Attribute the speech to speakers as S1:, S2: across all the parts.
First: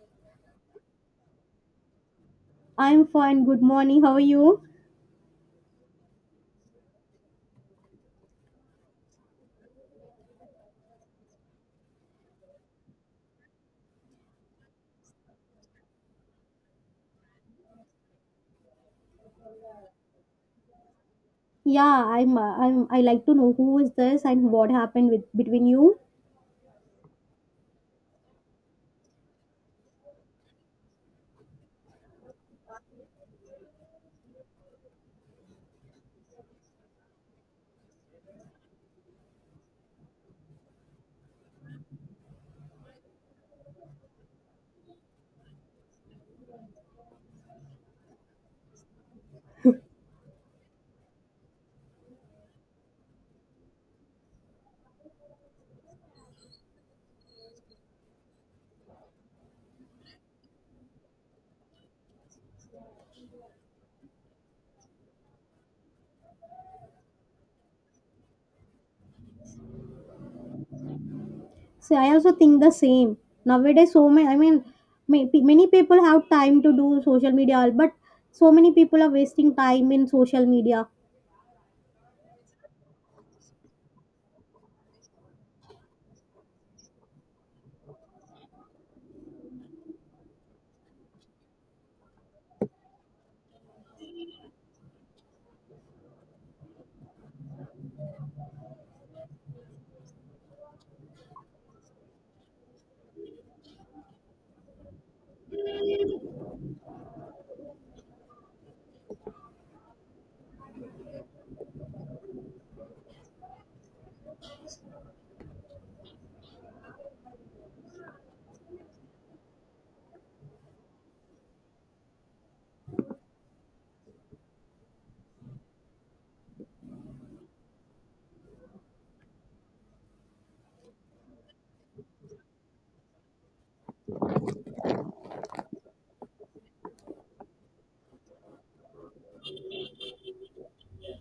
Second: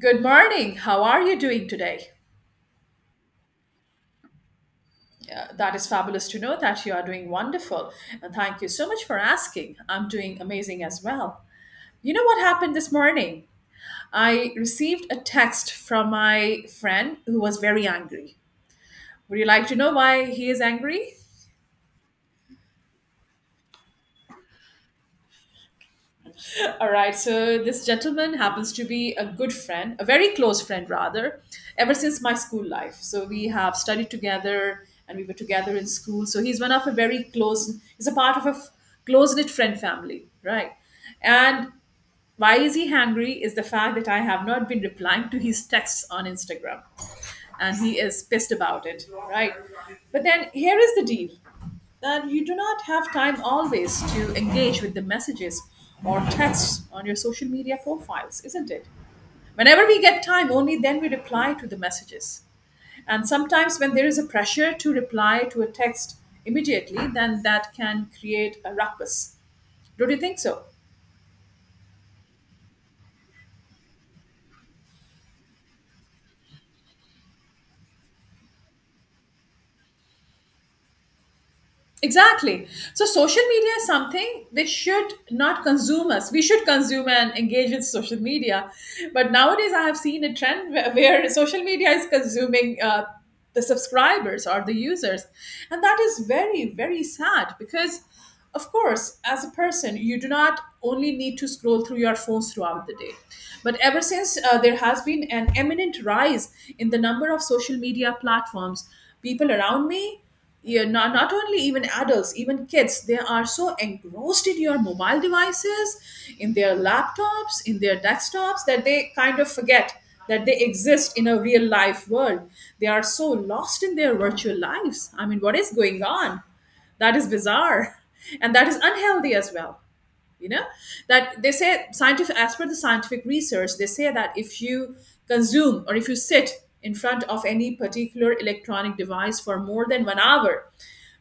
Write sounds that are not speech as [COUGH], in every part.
S1: Good morning. How are you doing today?
S2: I'm fine. Good morning. How are you?
S1: That is fabulous to know that you are doing wonderful. And thank you so much for asking. I'm doing amazing as well. You know what happened this morning? I received a text from my friend who was very angry. Would you like to know why he is angry?
S2: I like to know who is this and what happened with between you.
S1: All right, so this gentleman happens to be a good friend, a very close friend rather, ever since my school life. So we have studied together and we were together in school. So he's one of a very close, he's a part of a close knit friend family, right? And why is he angry is the fact that I have not been replying to his texts on Instagram. And he is pissed about it, right? But then here is the deal that you do not have time always to engage with the messages or texts on your social media profiles, isn't it? Whenever we get time, only then we reply to the messages. And sometimes, when there is a pressure to reply to a text immediately, then that can create a ruckus. Don't you think so?
S2: So I also think the same. Nowadays, so many. I mean, may- pe- Many people have time to do social media, but so many people are wasting time in social media.
S1: Exactly. So social media is something which should not consume us. We should consume and engage with social media. But nowadays, I have seen a trend where social media is consuming the subscribers or the users. And that is very, very sad because of course, as a person, you do not only need to scroll through your phones throughout the day. But ever since there has been an eminent rise in the number of social media platforms, people around me, yeah, not only even adults, even kids, they are so engrossed in your mobile devices, in their laptops, in their desktops, that they kind of forget that they exist in a real life world. They are so lost in their virtual lives. I mean, what is going on? That is bizarre, and that is unhealthy as well, you know, that they say scientific, as per the scientific research they say that if you consume or if you sit in front of any particular electronic device for more than 1 hour,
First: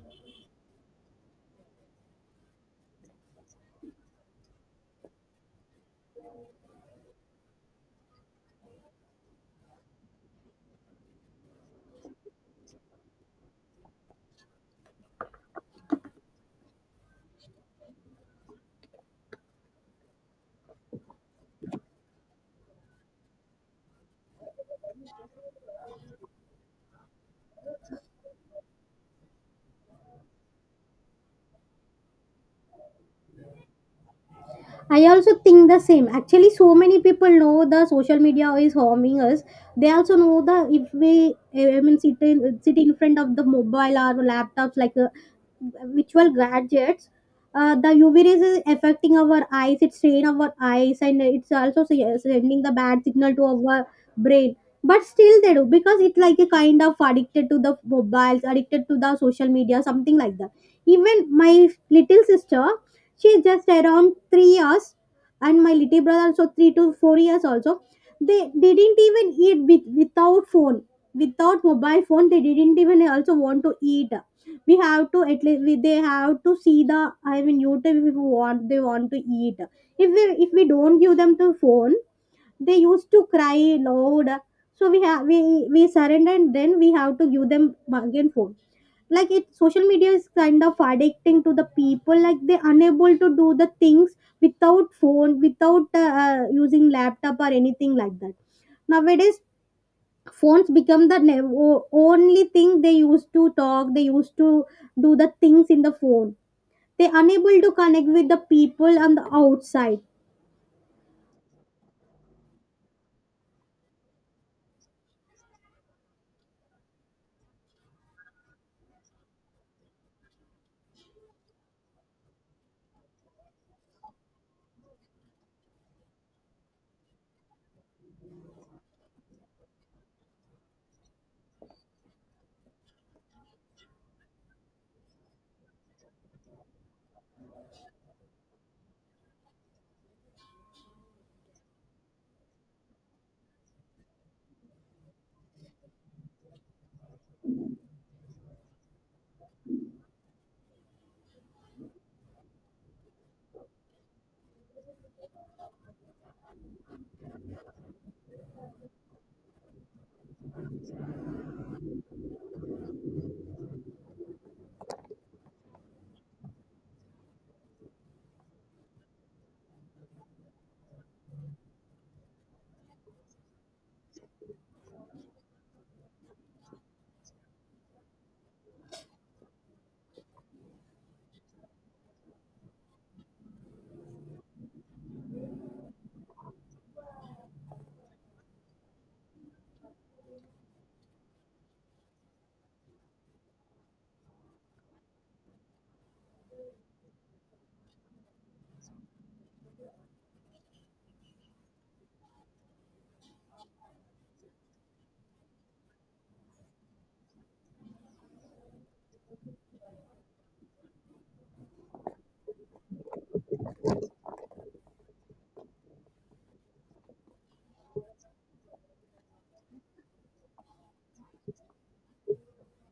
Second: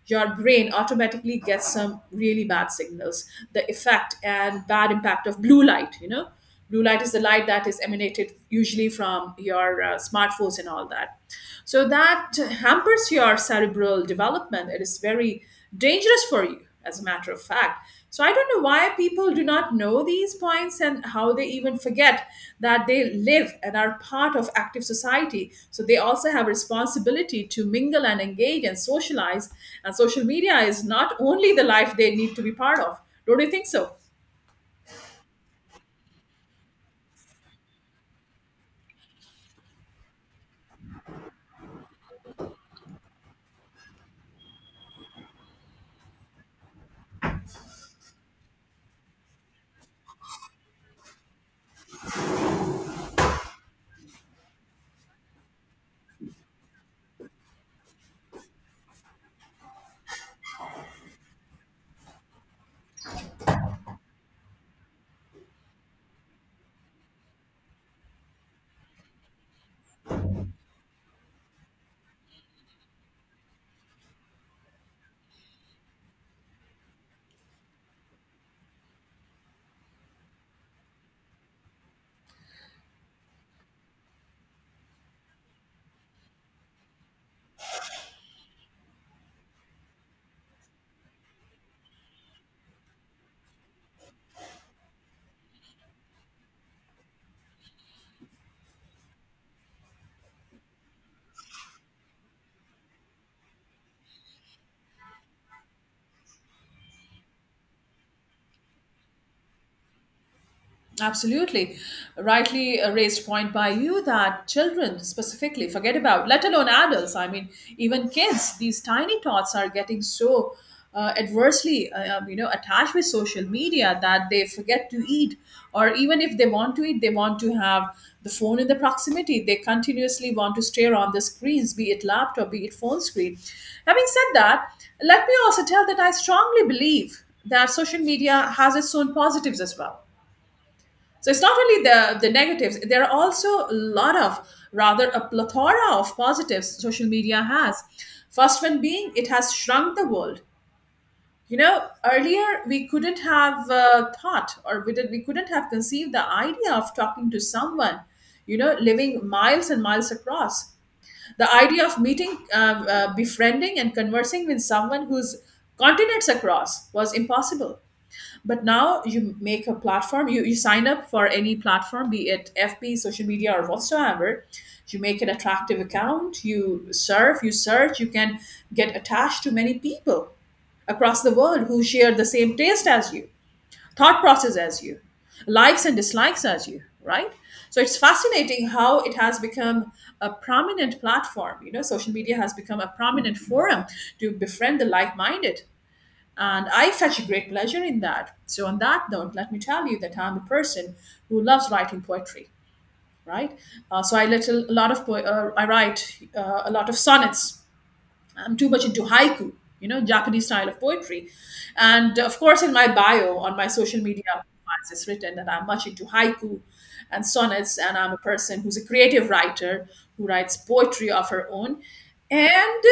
S1: your brain automatically gets some really bad signals, the effect and bad impact of blue light, you know. Blue light is the light that is emanated usually from your smartphones and all that. So that hampers your cerebral development. It is very dangerous for you, as a matter of fact. So I don't know why people do not know these points and how they even forget that they live and are part of active society. So they also have responsibility to mingle and engage and socialize, and social media is not only the life they need to be part of. Don't you think so?
S2: I also think the same. Actually, so many people know the social media is harming us. They also know the if we, sit in front of the mobile or laptops like virtual gadgets. The UV rays is affecting our eyes. It's strain our eyes, and it's also sending the bad signal to our brain. But still, they do because it's like a kind of addicted to the mobiles, addicted to the social media, something like that. Even my little sister, she's just around 3 years, and my little brother also 3 to 4 years also. They didn't even eat with, without phone. Without mobile phone they didn't even also want to eat. We have to, at least they have to see the, I mean, YouTube if we want, they want to eat. If we if we don't give them the phone, they used to cry loud. So we have, we surrender, and then we have to give them again phone. Like it, social media is kind of addicting to the people, like they unable to do the things without phone, without using laptop or anything like that nowadays. Phones become the only thing. They used to talk, they used to do the things in the phone. They unable to connect with the people on the outside.
S1: Absolutely. Rightly raised point by you that children specifically forget about, let alone adults. I mean, even kids, these tiny tots are getting so adversely, you know, attached with social media that they forget to eat. Or even if they want to eat, they want to have the phone in the proximity. They continuously want to stare on the screens, be it laptop, be it phone screen. Having said that, let me also tell that I strongly believe that social media has its own positives as well. So it's not only the negatives. There are also a lot of, rather a plethora of positives social media has. First one being it has shrunk the world. You know, earlier we couldn't have thought, or we couldn't have conceived the idea of talking to someone. You know, living miles and miles across. The idea of meeting, befriending, and conversing with someone who's continents across was impossible. But now you make a platform, you sign up for any platform, be it FB, social media or whatsoever. You make an attractive account, you surf, you search. You can get attached to many people across the world who share the same taste as you, thought process as you, likes and dislikes as you, right? So it's fascinating how it has become a prominent platform. You know, social media has become a prominent forum to befriend the like-minded, and I fetch a great pleasure in that. So, on that note, let me tell you that I'm a person who loves writing poetry, right? So, I let a lot of po- I write a lot of sonnets. I'm too much into haiku, you know, Japanese style of poetry. And of course, in my bio on my social media profiles, it's written that I'm much into haiku and sonnets, and I'm a person who's a creative writer who writes poetry of her own. And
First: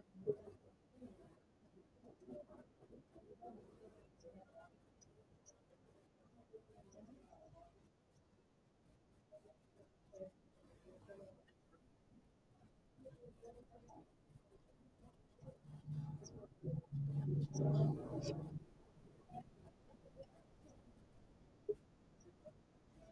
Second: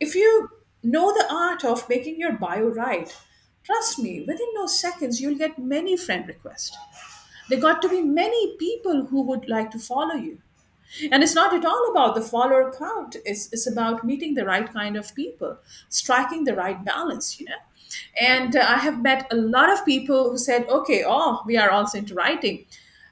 S1: if you know the art of making your bio right, trust me, within those seconds, you'll get many friend requests. There got to be many people who would like to follow you. And it's not at all about the follower count. It's about meeting the right kind of people, striking the right balance, you know? And I have met a lot of people who said, okay, oh, we are also into writing.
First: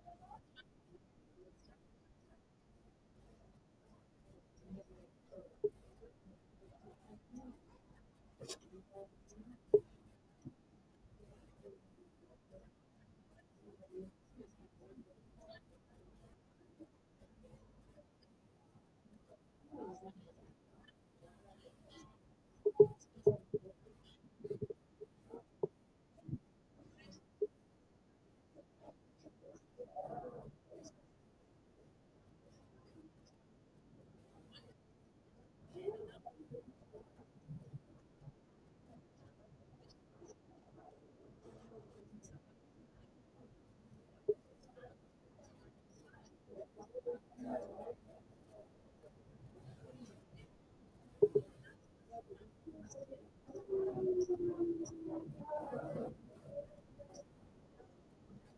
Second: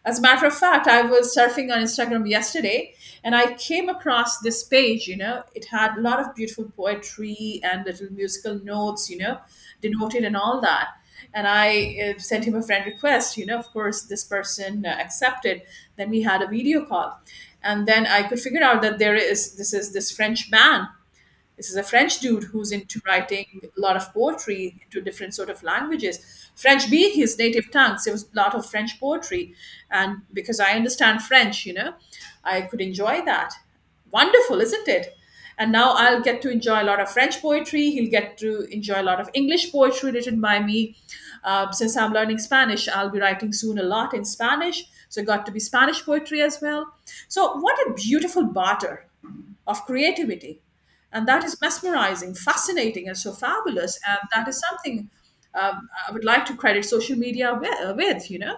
S1: As a matter of fact, I was surfing on Instagram yesterday and I came across this page. You know, it had a lot of beautiful poetry and little musical notes, you know, denoted and all that. And I sent him a friend request. You know, of course, this person accepted. Then we had a video call. And then I could figure out that there is this French man, this is a French dude who's into writing a lot of poetry into different sort of languages. French being his native tongue, so it was a lot of French poetry. And because I understand French, you know, I could enjoy that. Wonderful, isn't it? And now I'll get to enjoy a lot of French poetry. He'll get to enjoy a lot of English poetry written by me. Since I'm learning Spanish, I'll be writing soon a lot in Spanish. So it got to be Spanish poetry as well. So what a beautiful barter of creativity, and that is mesmerizing, fascinating and so fabulous, and that is something I would like to credit social media with, you know.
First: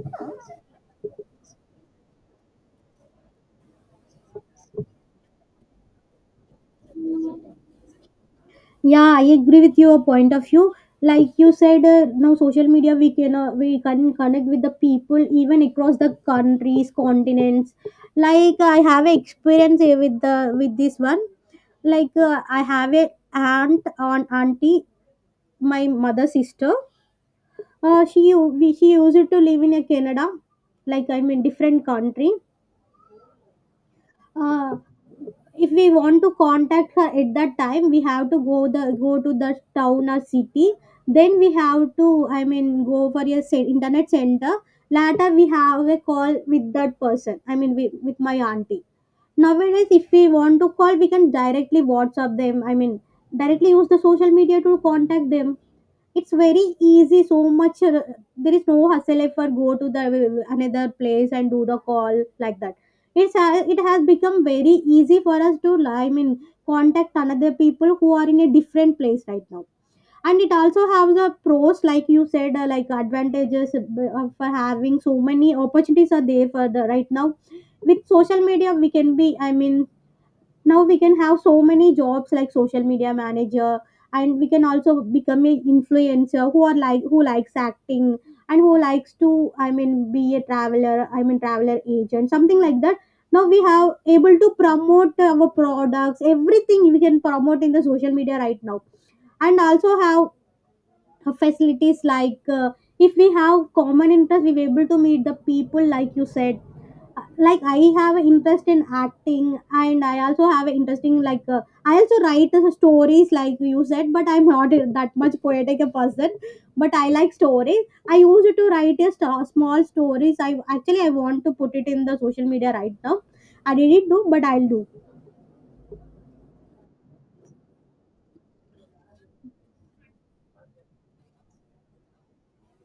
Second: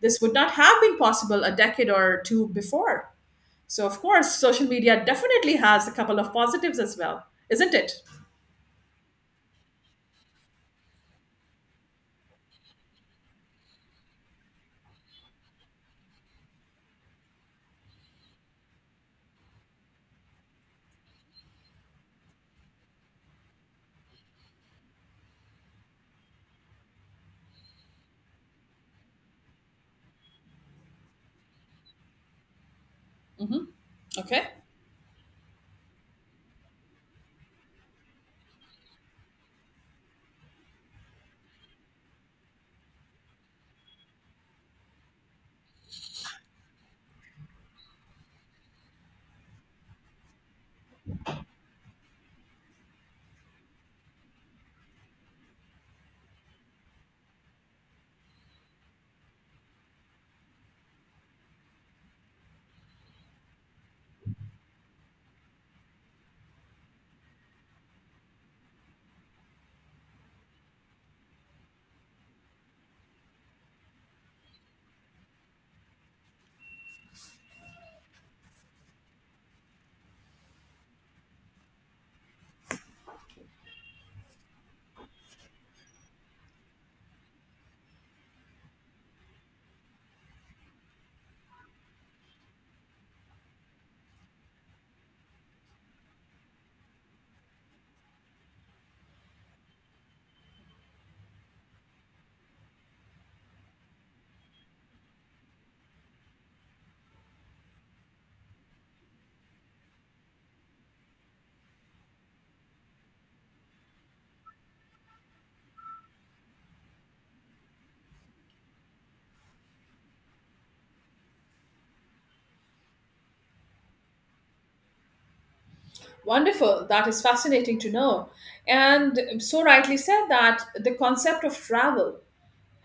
S1: This would not have been possible a decade or two before. So of course social media definitely has a couple of positives as well, isn't it?
S2: Yeah, I agree with your point of view. Like you said, now social media, we can connect with the people even across the countries, continents. Like I have a experience with the with this one. Like I have a auntie, my mother's sister. She used to live in a Canada, like I'm in different country.
S1: Hmm. Okay.
S2: Uh, if we want to contact her at that time, we have to go to the town or city, then we have to, I mean, go for a internet center. Later we have a call with that person, I mean, with my auntie. Nowadays if we want to call, we can directly WhatsApp them, I mean, directly use the social media to contact them. It's very easy, so much. There is no hassle if I go to the another place and do the call like that. It's it has become very easy for us to, I mean, contact another people who are in a different place right now. And it also has a pros, like you said, like advantages for having so many opportunities are there for the right now. With social media we can be, I mean, now we can have so many jobs like social media manager, and we can also become a influencer who are like, who likes acting, and who likes to, I mean, be a traveler, I mean, traveler agent, something like that. Now we have able to promote our products, everything we can promote in the social media right now. And also have facilities like, if we have common interest we were able to meet the people like you said. Like I have an interest in acting, and I also have an interest in like, I also write stories like you said, but I'm not that much poetic a person. But I like stories, I used to write a small stories. I actually, I want to put it in the social media right now. I didn't do, but I'll do.
S1: Wonderful. That is fascinating to know. And so rightly said that the concept of travel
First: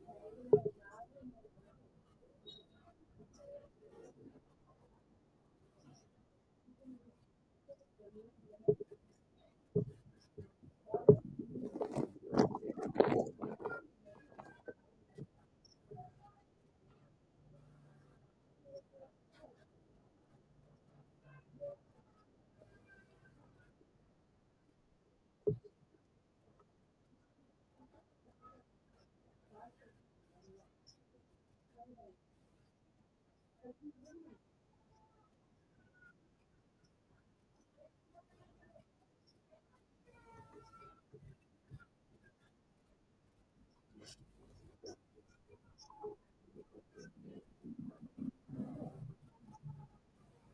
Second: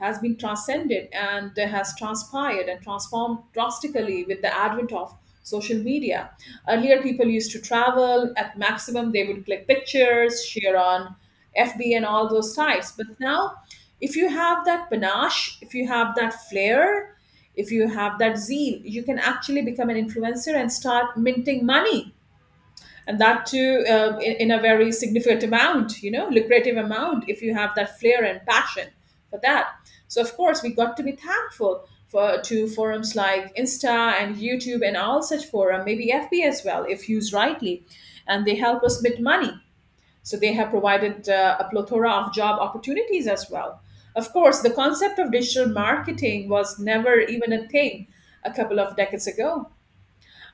S1: has been transcended and has transpired and transformed drastically with the advent of social media. Earlier, people used to travel. At maximum, they would click pictures, share on FB and all those types. But now, if you have that panache, if you have that flair, if you have that zeal, you can actually become an influencer and start minting money, and that too in a very significant amount, you know, lucrative amount, if you have that flair and passion for that. So of course we got to be thankful for, to forums like insta and YouTube and all such forum, maybe FB as well, if used rightly, and they help us make money. So they have provided a plethora of job opportunities as well. Of course the concept of digital marketing was never even a thing a couple of decades ago.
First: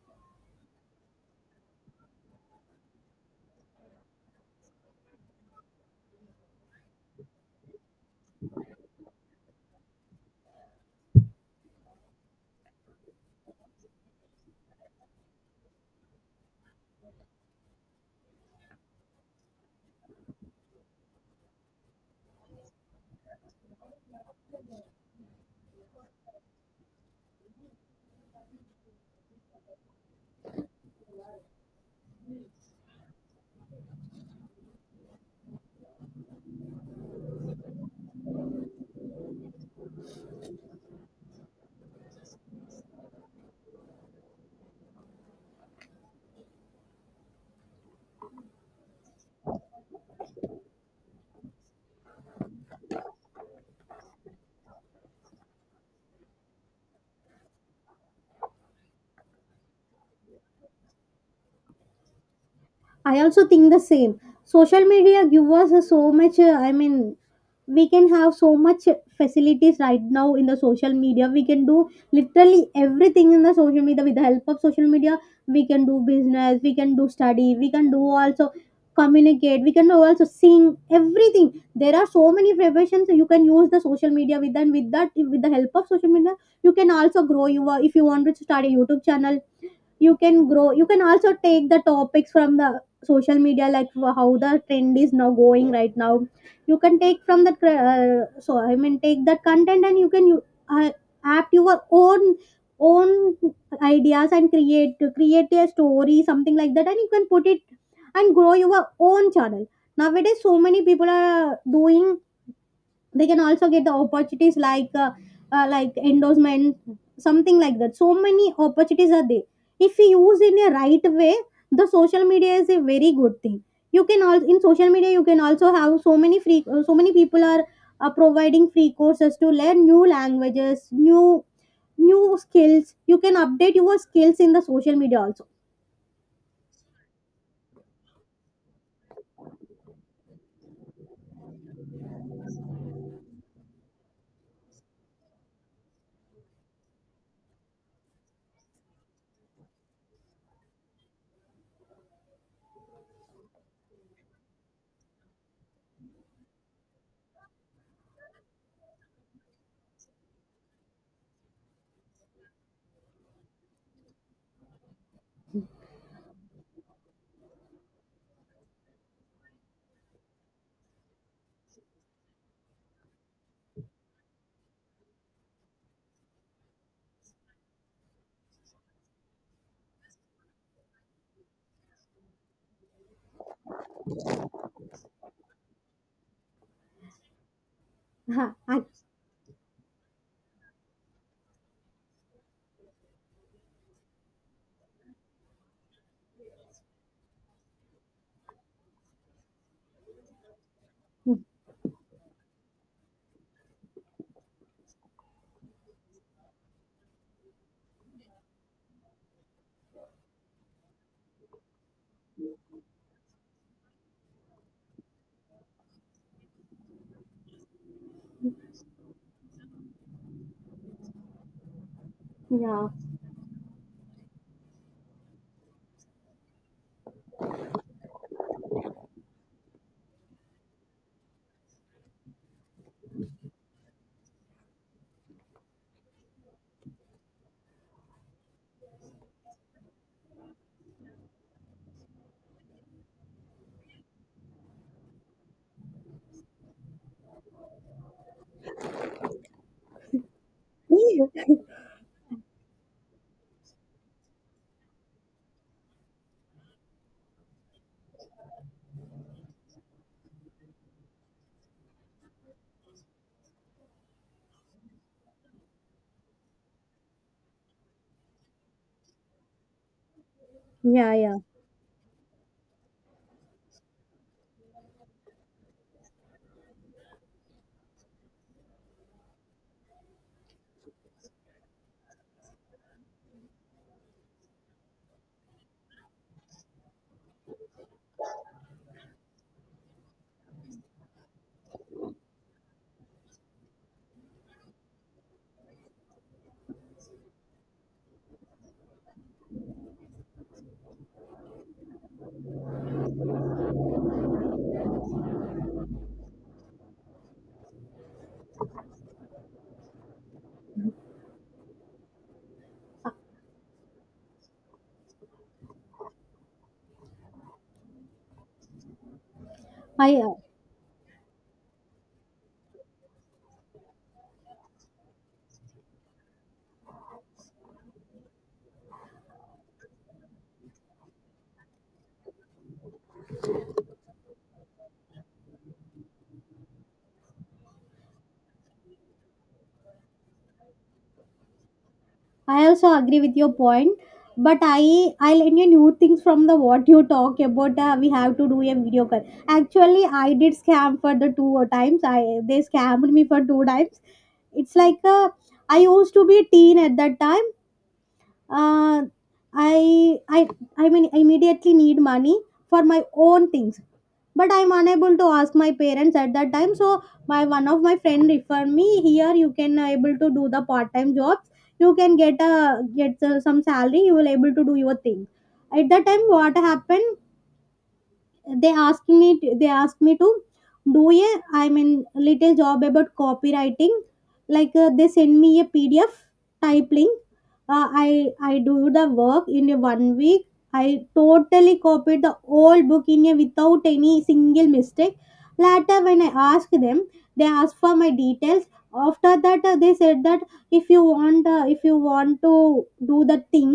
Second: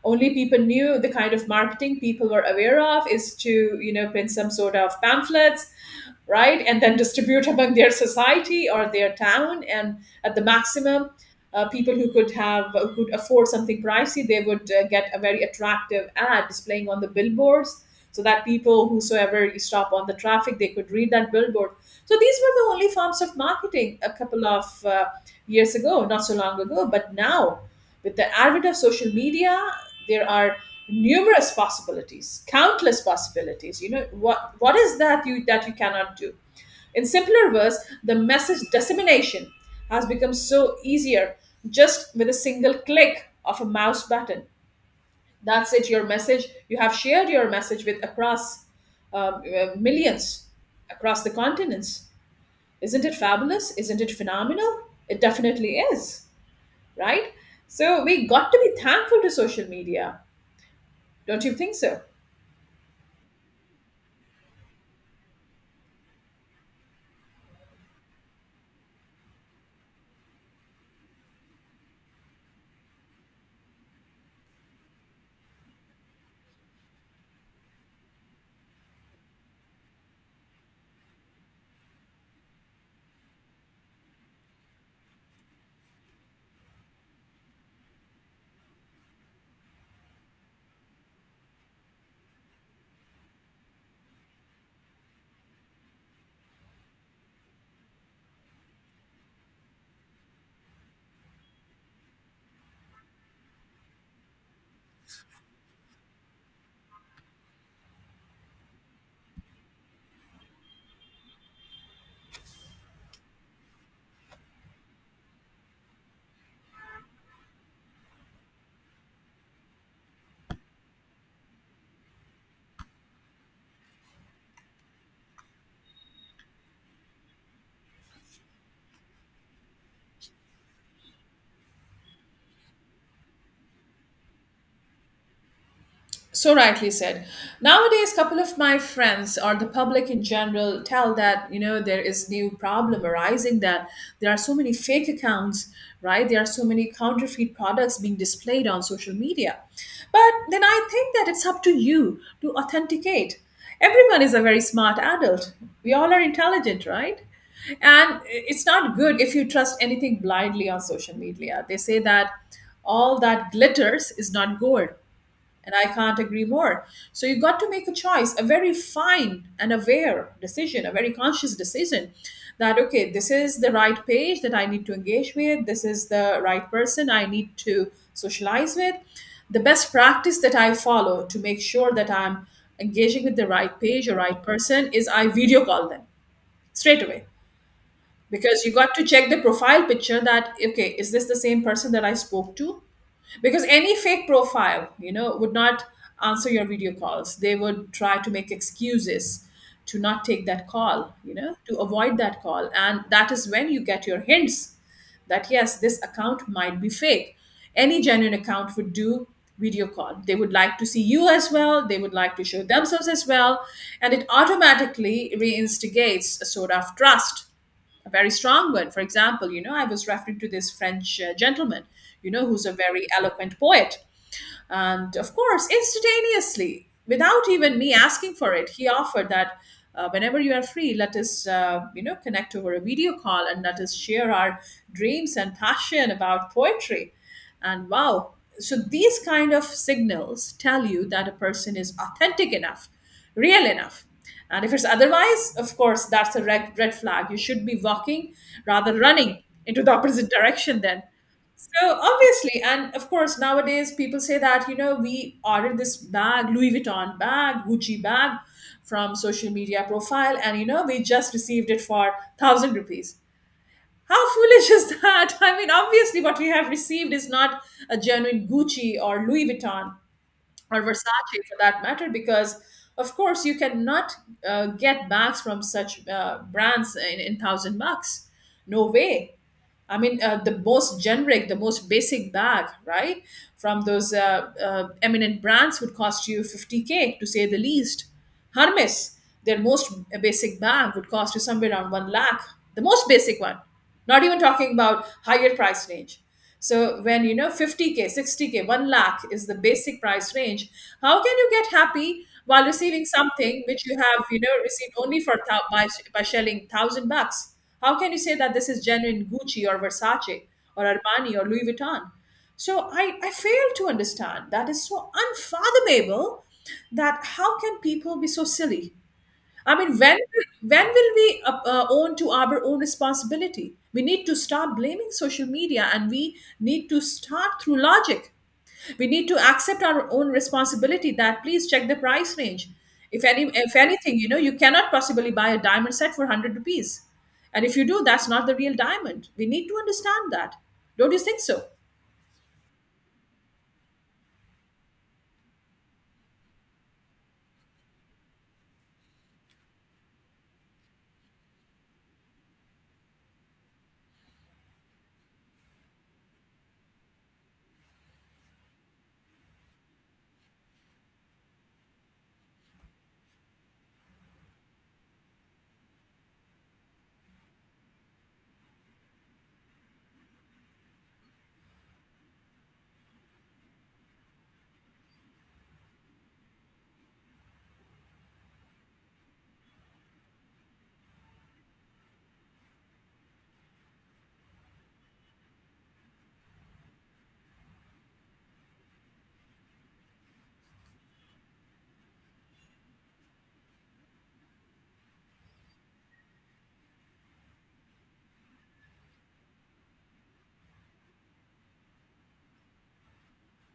S1: Only people knew the kind of marketing people were aware of is to, you know, print some sort of pamphlets, right, and then distribute among their society or their town. And at the maximum, people who could have, who could afford something pricey, they would get a very attractive ad displaying on the billboards, so that people, whosoever you stop on the traffic, they could read that billboard. So these were the only forms of marketing a couple of years ago, not so long ago. But now, with the advent of social media, there are numerous possibilities, countless possibilities. You know what is that you cannot do? In simpler words, the message dissemination has become so easier, just with a single click of a mouse button. That's it, your message. You have shared your message with, across millions, across the continents. Isn't it fabulous? Isn't it phenomenal? It definitely is, right? So we got to be thankful to social media. Don't you think so?
S2: I also think the same. Social media give us so much. I mean, we can have so much facilities right now in the social media. We can do literally everything in the social media with the help of social media. We can do business. We can do study. We can do also communicate. We can do also sing. Everything. There are so many professions you can use the social media with, and with that, with the help of social media, you can also grow your. If you want to start a YouTube channel, you can grow, you can also take the topics from the social media, like how the trend is now going right now. You can take from that so, I mean, take that content and you can you, uh, add your own own ideas and create a story something like that, and you can put it and grow your own channel. Nowadays so many people are doing. They can also get the opportunities like endorsement, something like that. So many opportunities are there if we use in a right way. The social media is a very good thing. You can also, in social media you can also have so many free, so many people are providing free courses to learn new languages, new skills. You can update your skills in the social media also.
S1: So rightly said. Nowadays, couple of my friends or the public in general tell that, you know, there is new problem arising that there are so many fake accounts, right? There are so many counterfeit products being displayed on social media. But then I think that it's up to you to authenticate. Everyone is a very smart adult. We all are intelligent, right? And it's not good if you trust anything blindly on social media. They say that all that glitters is not gold and I can't agree more. So you got to make a choice, a very fine and aware decision, a very conscious decision that, okay, this is the right page that I need to engage with. This is the right person I need to socialize with. The best practice that I follow to make sure that I'm engaging with the right page or right person is I video call them straight away,
S2: [LAUGHS] Huh.
S1: because you
S2: I-
S1: got to check the profile picture that, okay, is this the same person that I spoke to? Because any fake profile, you know, would not answer your video calls. They would try to make excuses to not take that call, you know, to avoid that call. And that is when you get your hints that, yes, this account might be fake. Any genuine account would do video call. They would like to see you as well. They would like to show themselves as well. And it automatically reinstigates a sort of trust, a very strong one. For example, you know, I was referring to this French gentleman, you know, who's a
S2: yeah.
S1: very eloquent poet. And of course, instantaneously, without even me asking for it, he offered that whenever you are free, let us, you know, connect over a video call and let us share our dreams and passion about poetry. And wow, so these kind of signals tell you that a person is authentic enough, real enough. And if it's otherwise, of course, that's a red flag. You should be walking rather running into the opposite [LAUGHS] direction then.
S2: Yeah.
S1: So obviously, and of course, nowadays people say that, you know, we ordered this bag, Louis Vuitton bag, Gucci bag from social media profile, and, you know, we just received it for thousand rupees. How [LAUGHS] foolish is that? [LAUGHS] I mean, obviously, what we have received is not a genuine Gucci or Louis Vuitton or
S2: Yeah, yeah.
S1: Versace for that matter, because of course you cannot get bags from such brands in 1000 bucks. No way. I mean, the most generic, the most basic bag, right, from those eminent brands would cost you 50K to say the least. Hermes, their most basic bag would cost you somewhere around 1 lakh, the most basic one. Not even talking about higher price range. So when you know 50K, 60K, 1 lakh is the basic price range, how can you get happy while receiving something which you have, you know, received only for by shelling 1000 bucks? How can you say that this is genuine Gucci or Versace or Armani or Louis Vuitton? So I fail to understand. That is so unfathomable, that how can people be so silly? I mean,
S2: i
S1: when
S2: uh,
S1: when will we own to our own responsibility? We need to start blaming social media, and we need to start through logic. We need to accept our own responsibility. That, please check the price range. If anything, you know, you cannot possibly buy a diamond set for hundred rupees, and if you do, that's not the real diamond. We need to understand that. Don't you think so?
S2: I also agree with your point, but I learned a new things from the what you talk about. We have to do a video call. Actually, I did scam for the two times. I, they scammed me for two times. It's like, I used to be a teen at that time. Uh, I I I mean, immediately need money for my own things, but I'm unable to ask my parents at that time. So my one of my friend referred me here, you can, able to do the part time jobs. You can get a get some salary, you will able to do your thing. At that time what happened, they asked me to do a, I mean, little job about copywriting. Like, they send me a PDF type link. I do the work in a 1 week. I totally copied the whole book in a without any single mistake. Later when I asked them, they asked for my details. After that, they said that if you want, if you want to do the thing,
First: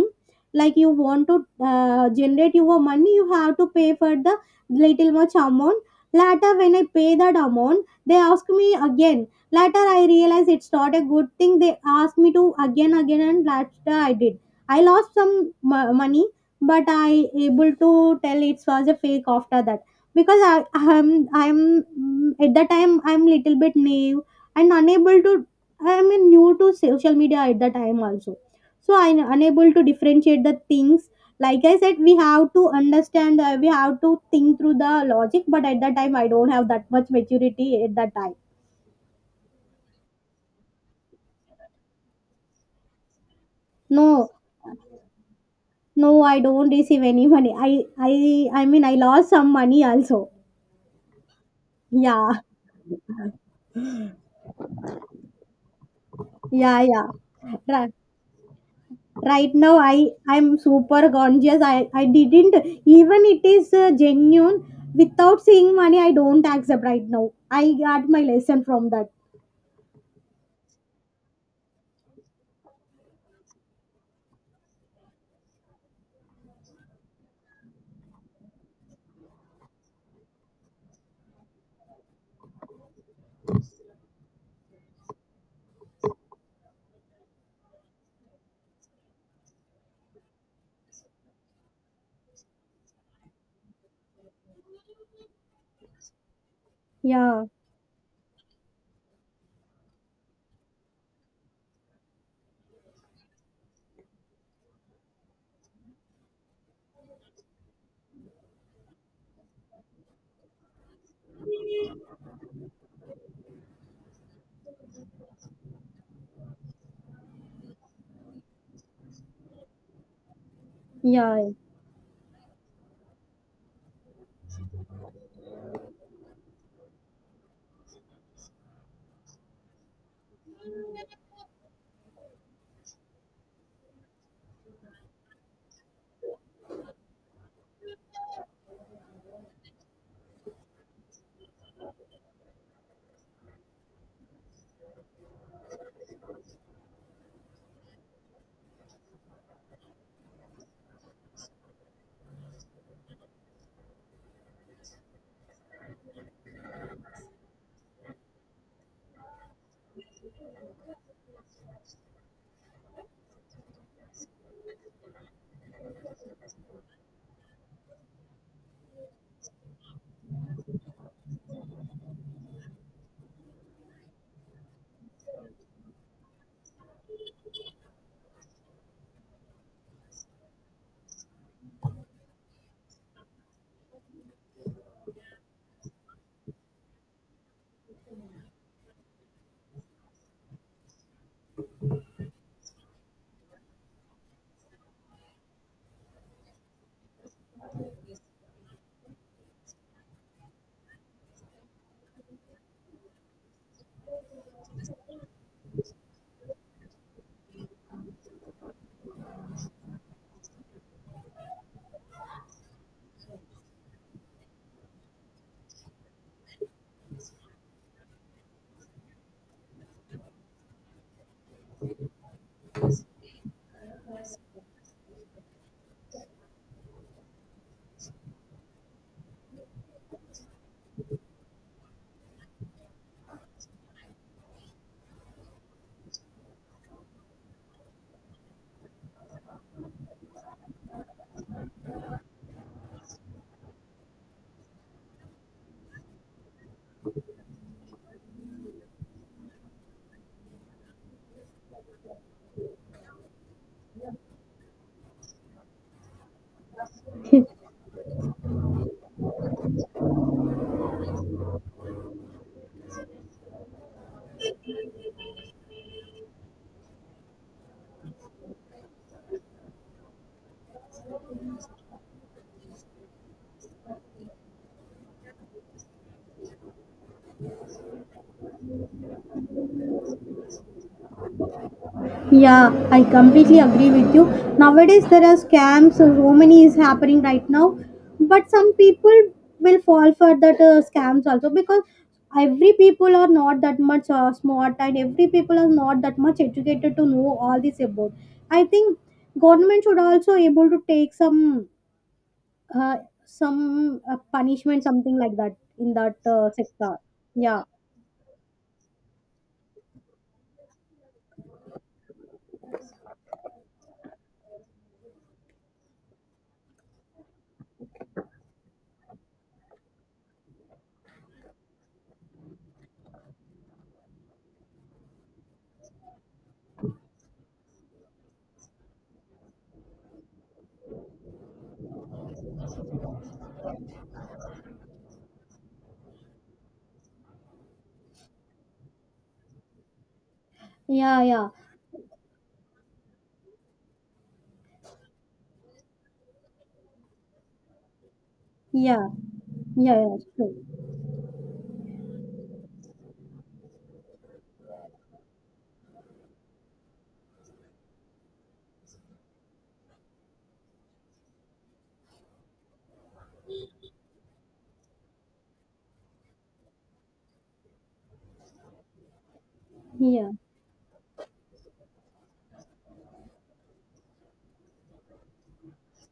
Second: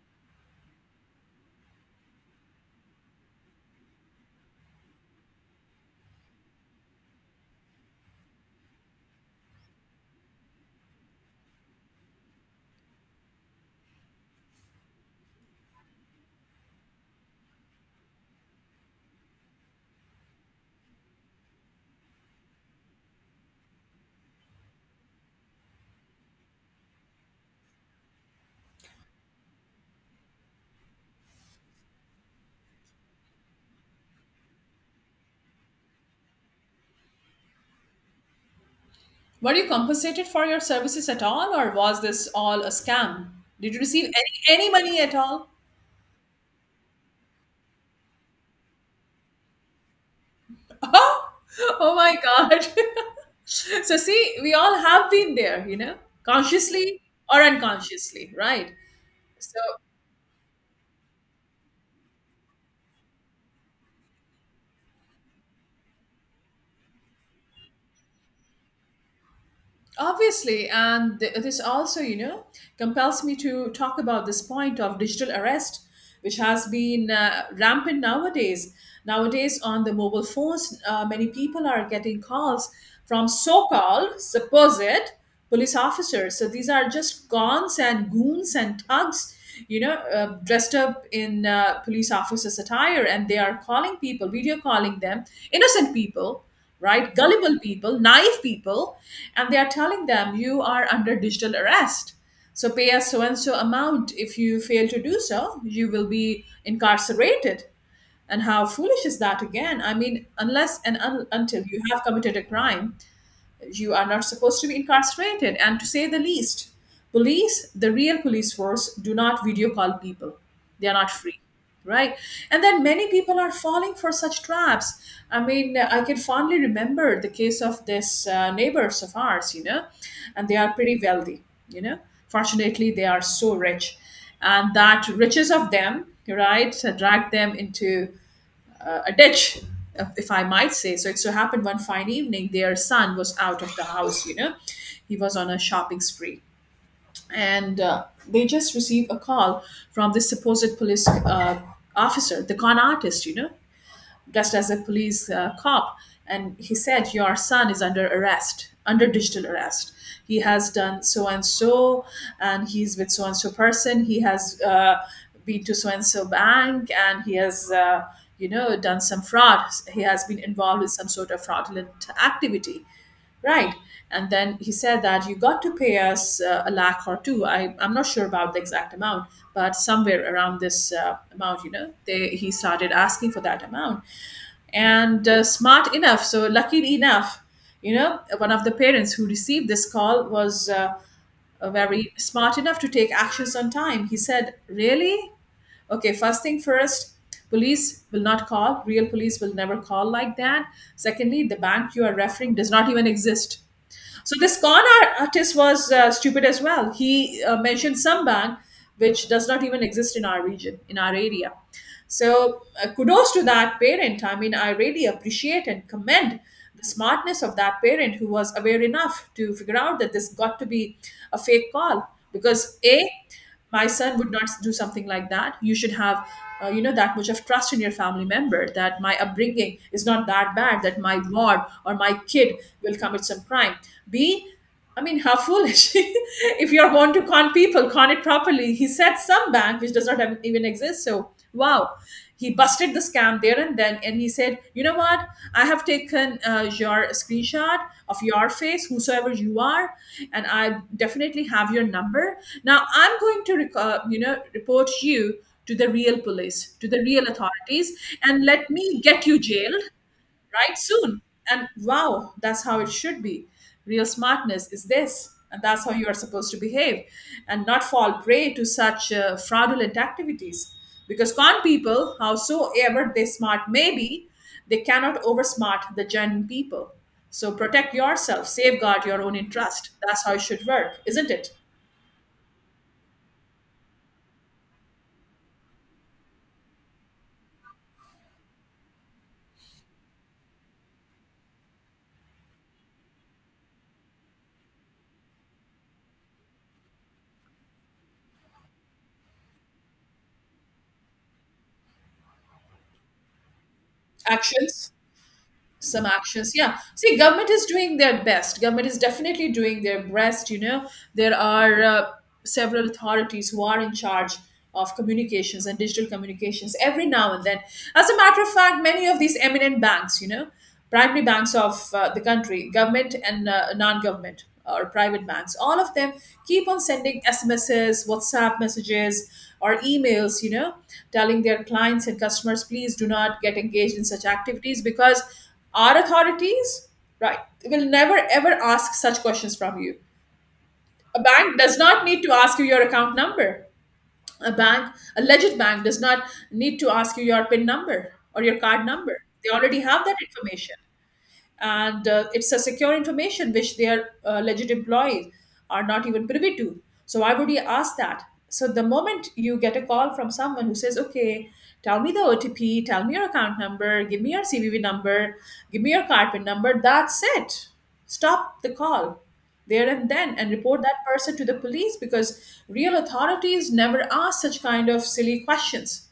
S2: like you want to, generate your money, you have to pay for the little much amount. Later, when I pay that amount, they ask me again. Later, I realize it's not a good thing. They asked me to again, again, and later I did. I lost some money, but I able to tell it was a fake after that because I at that time I'm little bit naive and unable to, I mean, new to social media at the time also. So I'm unable to differentiate the things. Like I said, we have to understand, we have to think through the logic, but at that time I don't have that much maturity at that time.
S1: Were you compensated for your services at all, or was this all a scam? Did you receive
S2: No,
S1: any money at all?
S2: no, I don't receive any money. I I mean I lost some money also.
S1: [LAUGHS] Oh. Oh my
S2: Yeah,
S1: god. [LAUGHS] So see, we all have been there, you know,
S2: yeah,
S1: consciously
S2: yeah.
S1: or
S2: Right,
S1: unconsciously, right?
S2: right
S1: So
S2: now I I'm super conscious. I didn't, even it is genuine, without seeing money I don't accept right now. I got my lesson from that.
S1: obviously, and this also, you know, compels me to talk about this point of digital arrest, which has been rampant nowadays. Nowadays, on the mobile phones, many people are getting calls from so called supposed police officers. So these are just cons and goons and thugs, you know, dressed up in police officers' attire, and they are calling people, video calling them, innocent people, right?
S2: Yeah,
S1: Gullible people, naive people, and they are telling them, you are under digital arrest. So pay us so and so amount. If you fail to do so, you will be incarcerated. And how foolish is that again? I mean, unless and until you have committed a crime, you are not supposed to be incarcerated. And to say the least, police, the real police force, do not video call people. They are not free,
S2: yeah.
S1: right? And then many people are falling for such traps. I mean, I can fondly remember the case of this neighbors of ours, you know, and they are pretty wealthy, you know. Fortunately, they are so rich. And that riches of them, right, dragged them into ditch, if I might say. So it so happened one fine evening, their son was out of the house, you know, he was on a shopping spree. And they just received a call from this supposed police officer, the con artist, you know, dressed as a police cop, and he said, "Your son is under arrest, under digital arrest. He has done so and so, and he's with so and so person. He has been to so and so bank, and he has." You know, done some fraud. He has been involved in some sort of fraudulent activity, right? And then he said that you got to pay us a lakh or two. I'm not sure about the exact amount, but somewhere around this amount, you know, he started asking for that amount. And smart enough, so lucky enough, you know, one of the parents who received this call was very smart enough to take actions on time. He said, really? Okay, first thing first, police will not call. Real police will never call like that. Secondly, the bank you are referring does not even exist. So this con artist was stupid as well. He mentioned Sambang, which does not even exist in our region, in our area. So kudos to that parent. I mean, I really appreciate and commend the smartness of that parent who was aware enough to figure out that this got to be a fake call. Because a, my son would not do something like that. You should have you know, that much of trust in your family member that my upbringing is not that bad, that my ward or my kid will commit some crime. B, I mean, how foolish [LAUGHS] if you're going to con people, con it properly. He said some bank which does not even exist, so wow, he busted the scam there and then. And he said, you know what, I have taken your screenshot of your face, whosoever you are, and I definitely have your number. Now I'm going to you know, report you to the real police, to the real
S2: [LAUGHS]
S1: authorities, and let me get you jailed right soon. And wow, that's how it should be. Real smartness is this. And that's how you are supposed to behave and not fall prey to such fraudulent activities. Because con people, howsoever they smart may be, they cannot oversmart the genuine people. So protect yourself, safeguard your own interest. That's how it should work, isn't it?
S2: Yeah, I completely agree with you. Nowadays there are scams, so many is happening right now. But some people will fall for that scams also, because every people are not that much smart, and every people are not that much educated to know all this about. I think government should also able to take uh, some punishment
S1: Actions,
S2: something like that in
S1: some
S2: that
S1: actions, yeah,
S2: sector.
S1: see, government
S2: Yeah,
S1: is doing their best. Government is definitely doing their best, you know. There are several authorities who are in charge of communications and digital communications every now and then. As a matter of fact, many of these eminent banks, you know, primary banks of the country, government and non-government or private banks, all of them keep on sending SMSs, WhatsApp messages, or emails, you know, telling their clients and customers, please do not get engaged in such activities because our authorities, right, will never ever ask such questions from you. A
S2: yeah, yeah,
S1: bank does not need to ask you your account number. A bank, a legit bank, does not need to ask you your PIN number or your card
S2: yeah,
S1: number. They already
S2: yeah,
S1: have that
S2: yeah, sure.
S1: information, and it's a secure information, which their alleged employees are not even privy to. So why would you ask that? So the moment you get a call from someone who says, okay, tell me the OTP, tell me your account number, give me your CVV number, give me your card PIN number, that's it. Stop the call there and
S2: Yeah.
S1: then, and report that person to the police, because real authorities never ask such kind of silly questions,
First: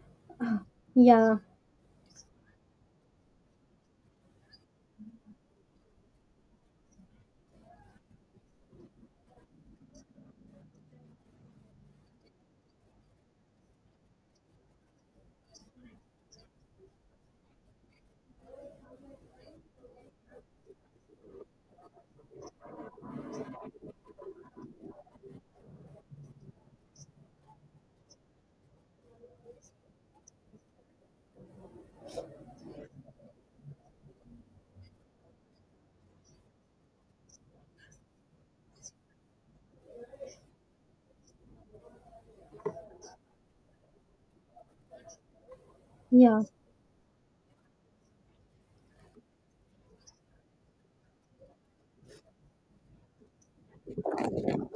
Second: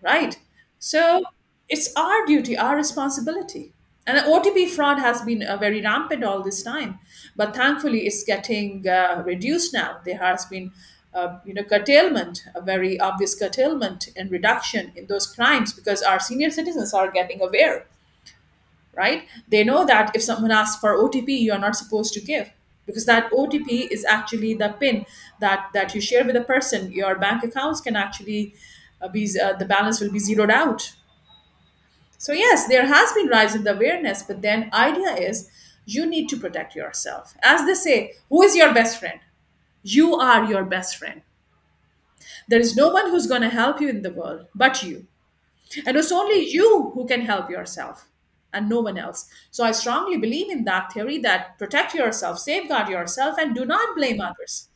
S1: right?
S2: Ah,
S1: So
S2: yeah,
S1: it's our duty, our responsibility. And OTP fraud has been very rampant all this time, but thankfully it's getting reduced now. There has been, you know, curtailment, a very obvious curtailment and reduction in those crimes because our senior citizens are getting aware, right? They know that if someone asks for OTP, you are not supposed to give because that OTP is actually the PIN that you share with a person. Your bank accounts can actually be the balance will be zeroed out. So yes, there has been rise in the awareness, but then idea is you need to protect yourself. As they say, who is your best friend? You are your best friend. There is no one who's going to help you in the world but you. And it's
S2: yeah.
S1: only you who can help yourself and no one else. So I strongly believe in that theory that protect yourself, safeguard yourself, and do not blame others.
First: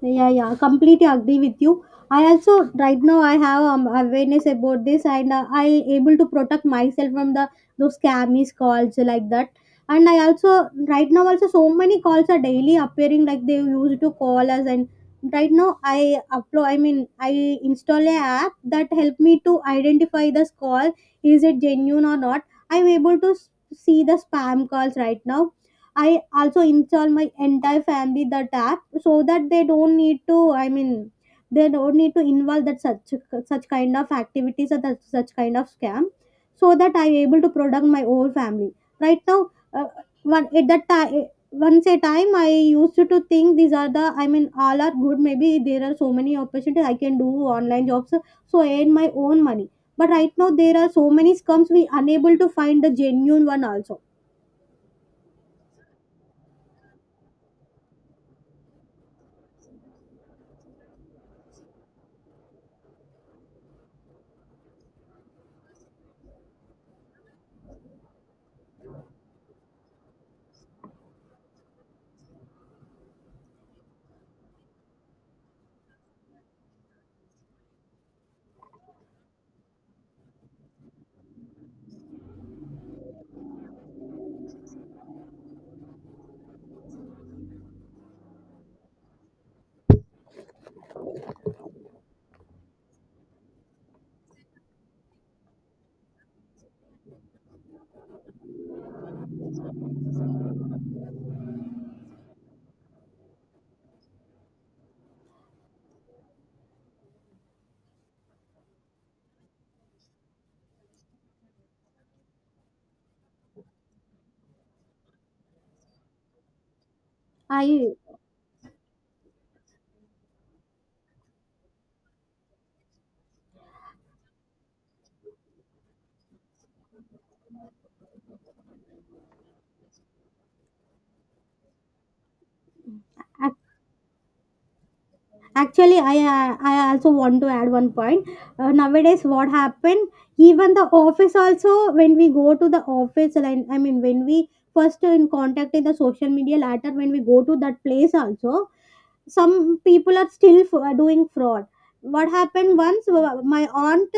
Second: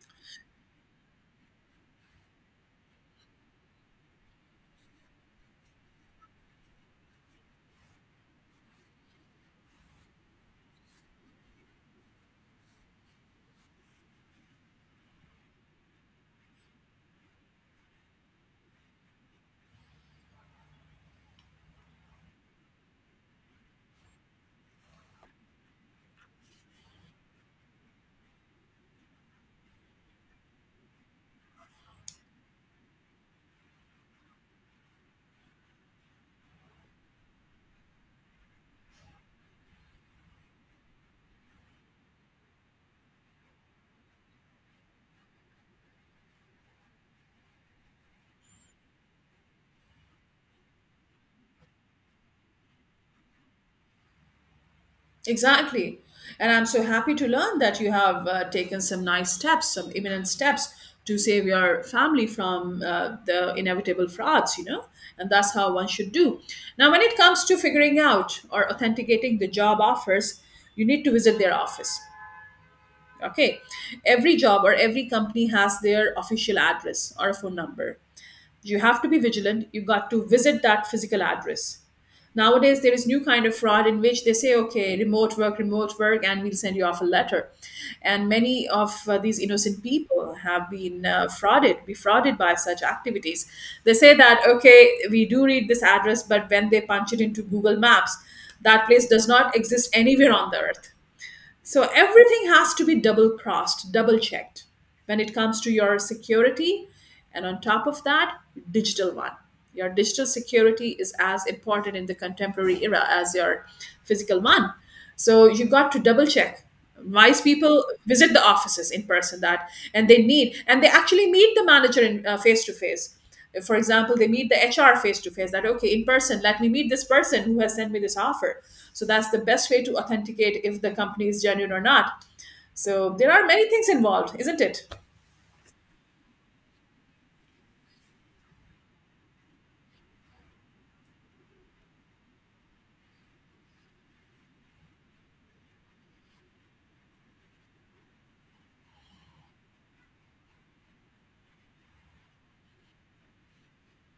S2: Yeah, yeah, completely agree with you. I also, right now I have awareness about this, and I able to protect myself from the those scammies calls like that. And I also right now also so many calls are daily appearing, like they used to call us. And right now I upload, I mean, I install a app that help me to identify this call is it genuine or not. I'm able to see the spam calls right now. I also install my entire family that app, so that they don't need to, I mean, they don't need to involve that such kind of activities or that such kind of scam, so that I'm able to protect my whole family. Right now, one at that time once a time I used to think these are the, I mean, all are good, maybe there are so many opportunities I can do online jobs so I earn my own money. But right now there are so many scams we unable to find the genuine one also.
S1: Exactly. And I'm so happy to learn that you have taken some nice steps, some imminent steps to save your family from the inevitable frauds, you know? And that's how one should do. Now, when it comes to figuring out or authenticating the job offers, you need to visit their office. Okay. Every job or every company has their official address or a phone number. You have to be vigilant. You got to visit that physical address. Nowadays there is new kind of fraud in which they say okay, remote work, remote work, and we'll send you off a letter, and many of these innocent people have been frauded, defrauded by such activities. They say that okay, we do read this address, but when they punch it into Google Maps, that place does not exist anywhere on the earth. So everything has to be double crossed, double checked when it comes to your security. And on top of that, digital one. Your digital security is as important in the contemporary era as your physical one. So you got to double check. Wise people
S2: I
S1: visit the offices in person that, and they need, and they actually meet the manager in face to face. For example, they meet the HR face to face that okay, in person let me meet this person who has sent me this offer. So that's the best way to authenticate if the company is genuine or not. So there are many things involved, isn't it?
S2: actually I also want to add one point. Nowadays what happened, even the office also, when we go to the office and, I mean, when we first in contact in the social media, later when we go to that place also, some people are still doing fraud. What happened, once, my aunt,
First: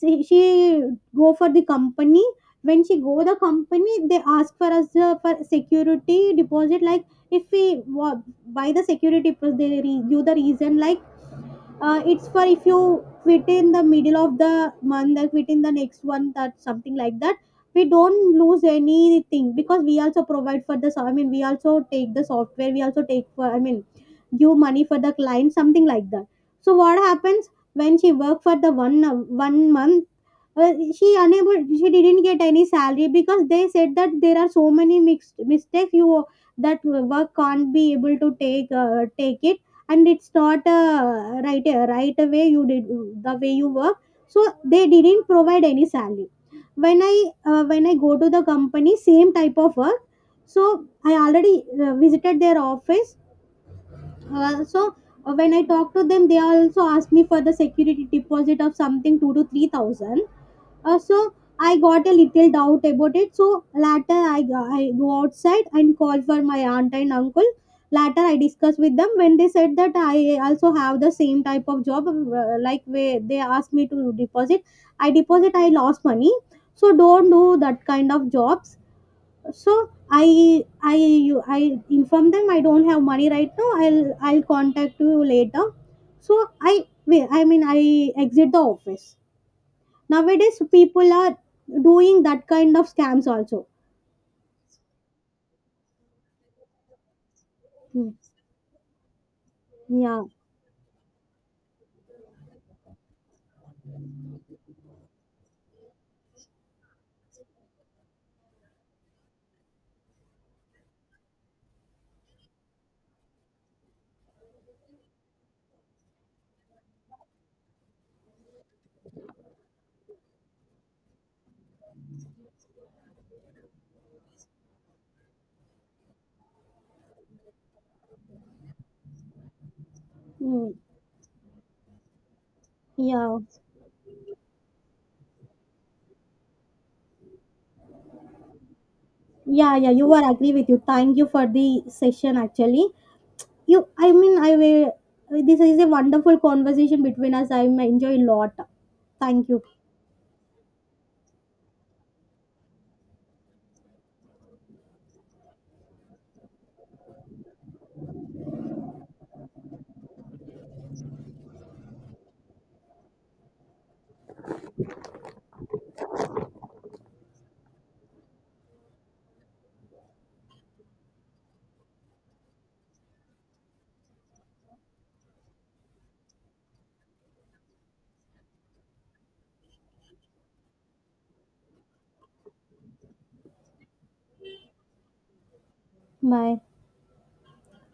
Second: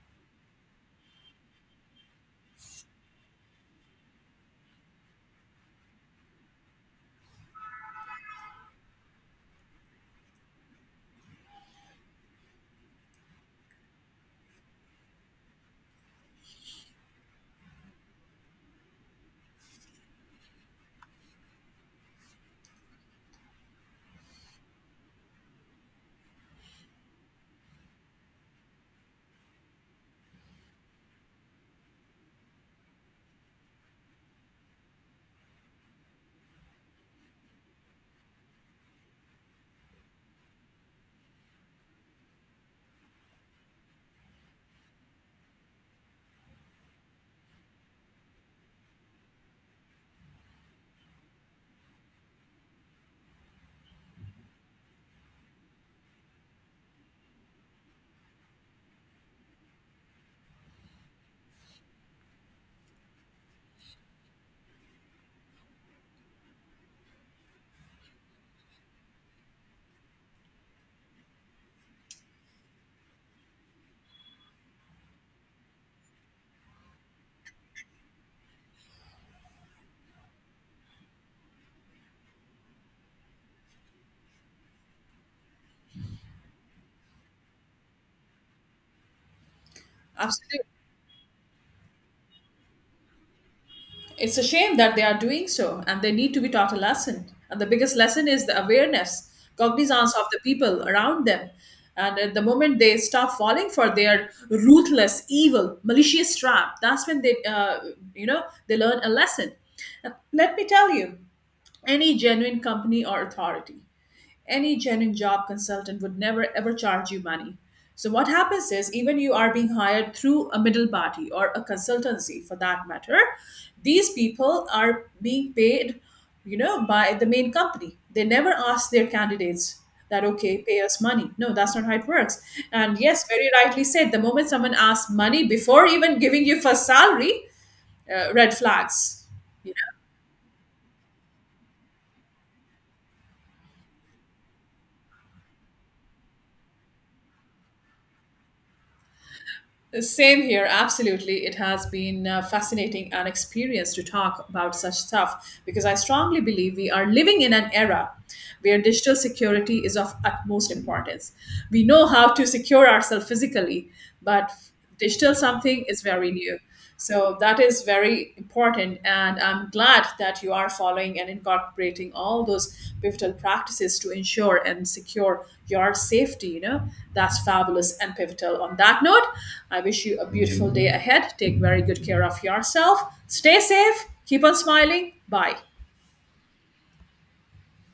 S2: she go for the company. When she go the company, they ask for us, for security deposit, like if we buy the security, they give the reason like, it's for if you quit in the middle of the month and quit in the next one, that something like that. We don't lose anything because we also provide for the I mean, we also take the software, we also take for, I mean, give money for the client, something like that. So what happens, when she work for the 1 month, well, she unable, she didn't get any salary because they said that there are so many mixed mistakes, you, that work can't be able to take it, and it's not right, right away you did the way you work, so they didn't provide any salary. when i when I go to the company same type of work, so I already visited their office. uh, so when I talk to them, they also ask me for the security deposit of something 2 to 3,000. uh, so I got a little doubt about it. So later I go outside and call for my aunt and uncle. Later I discuss with them, when they said that I also have the same type of job, like where they asked me to deposit. I deposit, I lost money. So don't do that kind of jobs. So I inform them I don't have money right now. I'll contact you later. So I mean, I exit the office. Nowadays,
S1: Absolutely.
S2: people are doing that kind of scams also.
S1: It's a shame that they are doing so, and they need to be taught a lesson. And the biggest
S2: Mm.
S1: lesson is the awareness, cognizance
S2: Yeah.
S1: of the people around them. And at the moment they stop falling for their ruthless, evil, malicious trap, that's when they, you know, they learn a lesson. And let me tell you. Any genuine company or authority, any genuine job consultant would never ever charge you money. So what happens is even you are being hired through a middle party or a consultancy for that matter, these people are being paid, you know, by the main company. They never ask their candidates that okay,
S2: Mm.
S1: pay us money. No, that's not how it works. And yes,
S2: Yeah.
S1: very rightly said, the moment someone asks money before even giving you first salary, red flags.
S2: Yeah, yeah, you are agree with you. Thank you for the session actually. You I mean I will This is a wonderful conversation between us. I enjoy a lot. Thank you.
S1: Same here, absolutely. It has been fascinating an experience to talk about such stuff because I strongly believe we are living in an era where digital security is of utmost importance. We know how to secure ourselves physically, but digital something is very new. So that is very important. And I'm glad that you are following and incorporating all those pivotal practices to ensure and secure your safety. You know, that's fabulous and pivotal. On that note, I wish you a beautiful day ahead. Take very good care of yourself. Stay safe. Keep on smiling. Bye.
S2: Bye.